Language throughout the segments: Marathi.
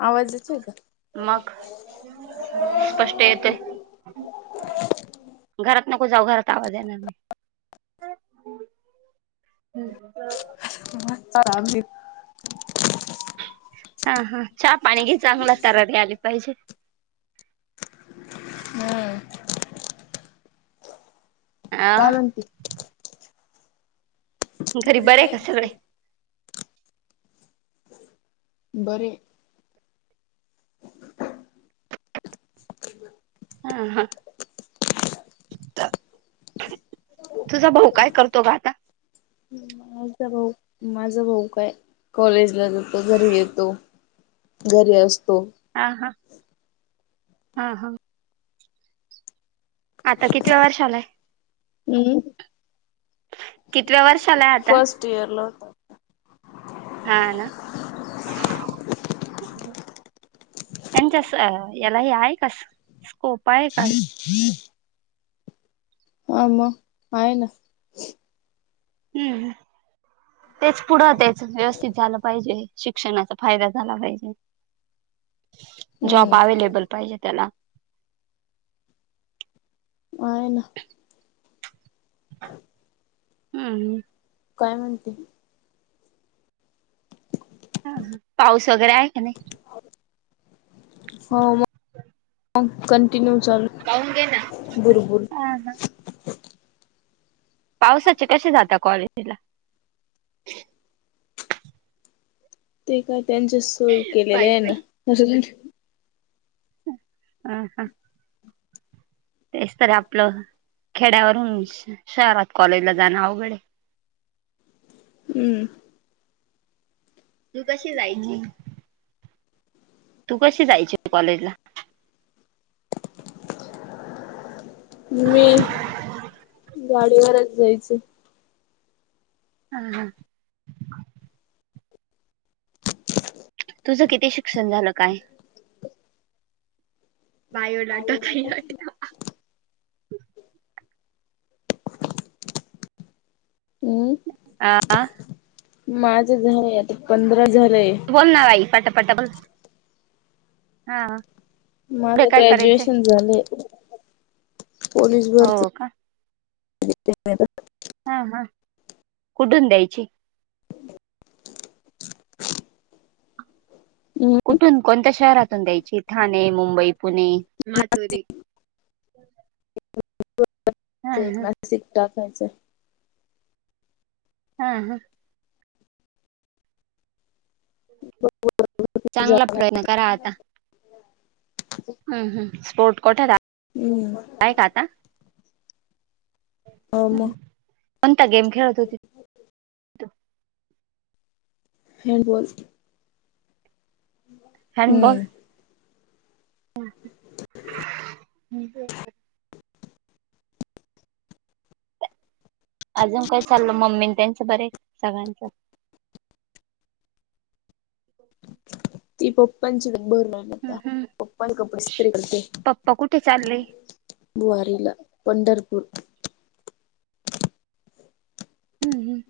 हॅलो. आवाज येतोय का? मग स्पष्ट येते. घरात. नको जाऊ घरात आवाज येणार नाही. [inaudible] हा हा चहा पाणी घी. चांगला तारटणी आली पाहिजे. हो. काय अ म्हणते. घरी बरे का सगळे. बरे. हा.. हा.. तुझा भाऊ काय करतो का आता? माझा भाऊ माझा भाऊ काय कॉलेजला जातो घरी येतो. घरी असत. हा. हा. हा. हा. आता किती वर्ष आलाय. हम्म फर्स्ट इयर ल हा ना त्यांच्या याला हे आहे का स्कोप आहे का आम आहेय ना हम्म तेच पुढं तेच व्यवस्थित झालं पाहिजे शिक्षणाचा फायदा झाला पाहिजे जॉब हम्म अवे्लेबल पाहिजे त्याला हय ना हम्म ह काय म्हणते पाऊस वगैरे आहे का नाही? हो मग टनचाल पाहून घे ना बरबल हा हा पावसाचे कसे जात कॉलेजीला ते काय त्यांच्या सोय केलेल्या पायी आहे ना हह हा तेच तरी आपलं खेड्यावरून शहरात कॉलेजला जाणं अवघडे हम्म तू कशी जायची तू कशी जायच कॉलेजला मी गाडीवरच जायच हम हा तुझं किती शिक्षण झालं काय बायो लटोलाट्या आ माझ झा आता पंधरा झार बोल ना भाई पट पट बोल हा पुढे माझे काय करायचंय? ग्रॅज्युएशन झाले पोलीस भरती हो का [inaudible] हा हा कुठून द्यायची हम्म कुठून कोणत शहरातून द्यायची ठाणे मुंबई पुणेातु एक नासिक टाकायचं हा हा ब चांगला प्रयत्न करा आता हम्म हम स्पोर्ट कोटार हम्म मग कोणता गेम खेळत होते हँडबॉल हॅँबॉल हम्म हम अजून काय चालल मम्मी त्यांचं बरे सगळ्यांचं ती पोपनच बर नाही आता हम्म. पप्पा कपडस्त्री करते पप्पा कुठे चालले बुधवारीला पंढरपूर हम्म हम्म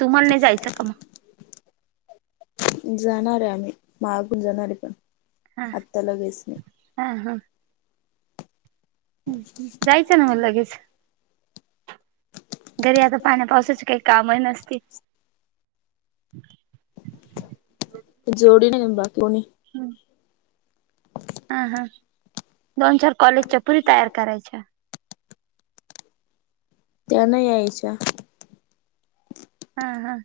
तुम्हाला नाही जायचं का म जाणार आहे आम्ही मागून जाणार आहे पण हा आत्ताला घेच नाही हा हा. जायचं ना मग लगेच घरी तर पाण्या पावसच काही काम न जोडी नाही बाकी कोणी हम् हा हा दोन चार कॉलेजच्या पुुरी तयार करायच्या [inaudible] त्या नाही यायच्या हा हा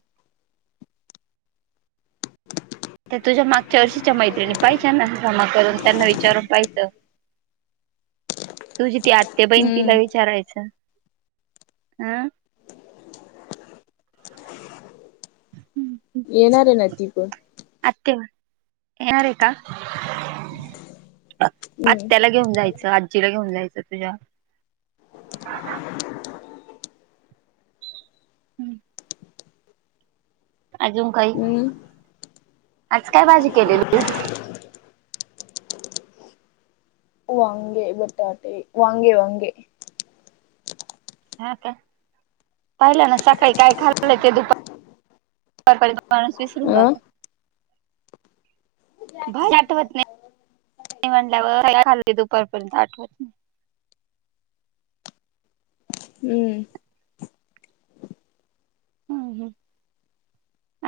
ते तुझ्या मागच्या अरषीच्या मैत्रिणी पाहिच्या ना जमा करून त्यांना विचारून पाहिजं तुझी ती ते बहिण तिला हम्म विचारायचं हं येणार आहे ना ती पण आत्ते येणार आहे का हम्म आत्याला घेऊन जायचं आजीला घेऊन जायचं तुझ्या हम्म अजून काही हम्म आज काय भाजी केलेली होती वांगे बटाटे वांगे वांगे हा का पाहिलं ना सकाळी काय खाल्लं ते दुपार माणूस विसरून अ जातो आठवत नाही म्हटल्या खा दुपारपर्यंत आठवत नाही हम्म हम्म हम्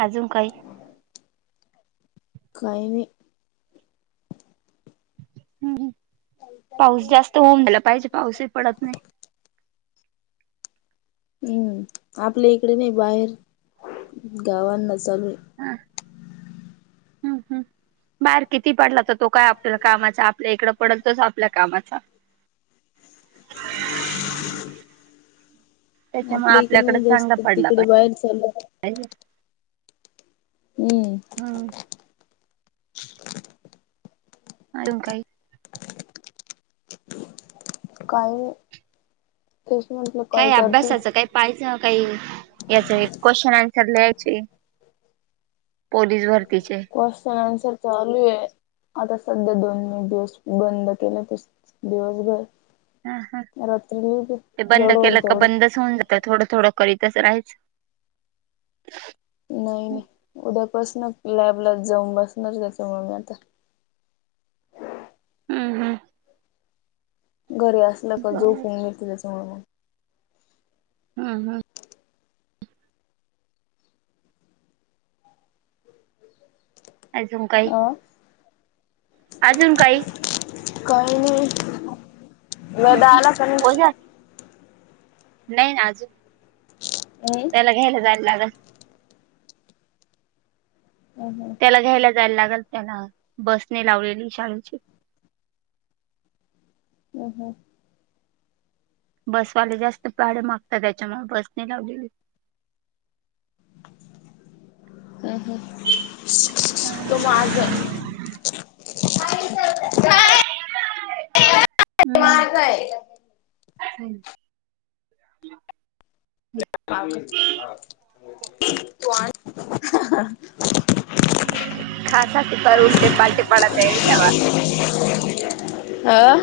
अजून काही काही नाही हम्म पाऊस जास्त होंडला पाहिजे पाऊसही पडत नाही हम्म आपल्या इकडे नाही बाहेर गावांना चालू आहे हा हम्म हम्म बाहेर किती पडला तर तो काय आपल्या कामाचा आपल्या इकडं पडल तच आपल्या कामाचा [inaudible] त्याच्यामुळे आपल्या इकडे आपल्याकडे नाही चांगला जास्त पडला तिकडे बाहेर चालू आहे. पाहिजे हम्म हम अजून काय काय तेच म्हटलं काय करते अभ्यासाचं काय पाहिचं काही याचं क्वेश्चन आंसर घ्यायची पोलीस भरतीसाठी क्वेश्चन चालू आहे आता सध्या दोन मे दिवस बंद केले त दिवसभर हा हा रात्री लिहिते ते बंद जेवढं होईल केलं का तेवढं बंदच होऊन जात थोडं थोडं करीतच राहायचं नाही नाही उद्या बसन लॅबला जाऊन बसणार त्याच्यामुळे मी आता हम्म हम्म घरी असल का बर झोपून नेत त्याच म्हणून हा हा अजून काही अ अजून काही काय नाही दादा आला का नाही ओझा नाही ना अजून नाही त्याला घ्यायला जायला लागेल हम्म हम्म त्याला घ्यायला जायला लागल त्याला बसने लावलेली शाळेची हम हम बसवाले जास्त भाडं मागतात त्यामुळे त्याच्यामुळे बस नाही लावली हम हम तो माझ [inaudible] का वा हम्म काय. [inaudible] [inaudible] [inaudible] आ.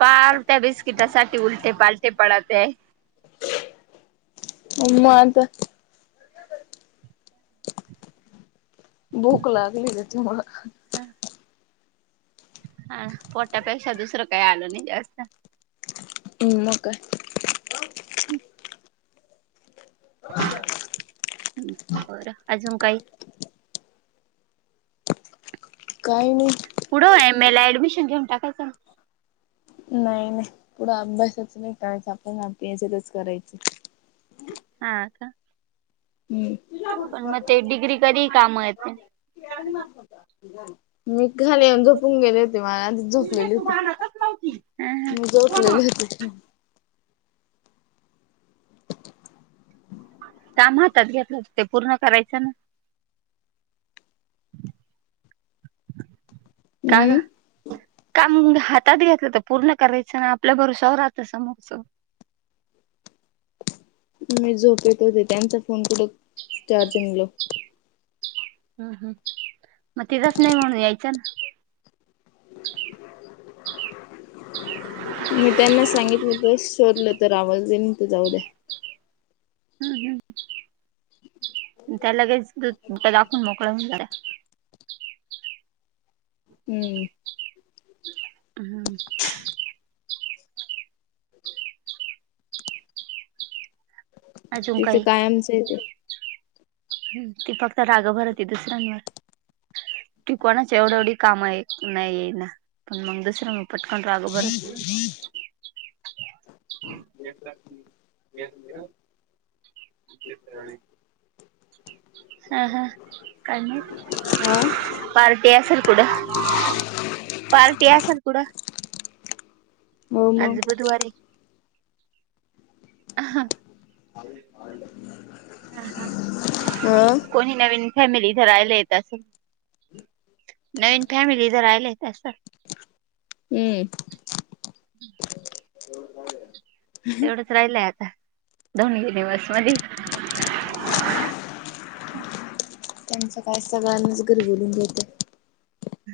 पार त्या बिस्किटासाठी उलटे पालटे पडत. तेे. हो म आता. भूक लागली होती मला. हा पोटापेक्षा दुसरं काय आलो नाही जास्त. ह म काय? ह. बरं अजून काही? काही नाही. पुढं एम ए ला ऍडमिशन घेऊन टाकायचं. नाही नाही पुढं अभ्यासच नाही करायच आपण याच तरच करायच. हा का. पण मग ते डिग्री कधी कामं येते. [inaudible] मी घरी येऊन झोपून गेले होते मला झोपलेली होती. ह मी झोपलेलं होते तेव्हा. काम हातात घेतलं ते पूर्ण करायचं ना. [inaudible] का ग हम्म का हातात घ्याेतलं तर? पूर्ण करायचं ना आपल्या भरवश्यावर राहत समोर च. मी झोप येत होते त्यांचा फोन कुड चार्जंग लाऊ. हम् हम् मग तिघांसानी म्हणू यायच. [inaudible] मी त्यांना सांगितलं तर शोरलं तर आवाज येईन तर जाऊ द्या. हम्म हम. त्या लगेच दाखवून मोकळा होणार [inaudible] [inaudible] हम्म. हम्म. तिथ कायमचं आहे ते. ह ती फक्त राग भर तिथेच [inaudible] टिकवणाच एवढं एवढी काम आहे नाही आहे ना पण मग दुसरं मी पटकन राग भरतो. [inaudible] [inaudible] [inaudible] हा हा काय मग हा पार्टी असल कुड. पार्टी अस सल कुडं हो मग आज बुधवारी. ह. हा कोणी नवीन फॅमिली ज राहिला येत. नवीन फॅमिली जर राहिले तं. हम. [inaudible] तेवढंच राहिलय आता दोन गे दिवस मधी. हम. त्यांचं काय सळनाच घर बोलून घेत.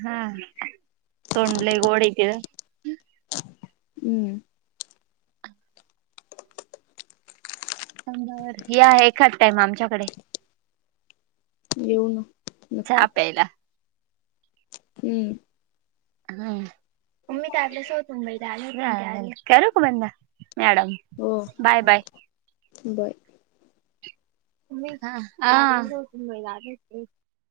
हा तोंड लय गोड हाय किग. हम्म ही आहे खाद टाईम आमच्याकडे. येऊ ना चहा नक्की. प्यायला हम्म [inaudible] तुम्ही काढल्या शिवाय [unintelligible] करू का बंद मॅडम. Bye bye. ब [inaudible]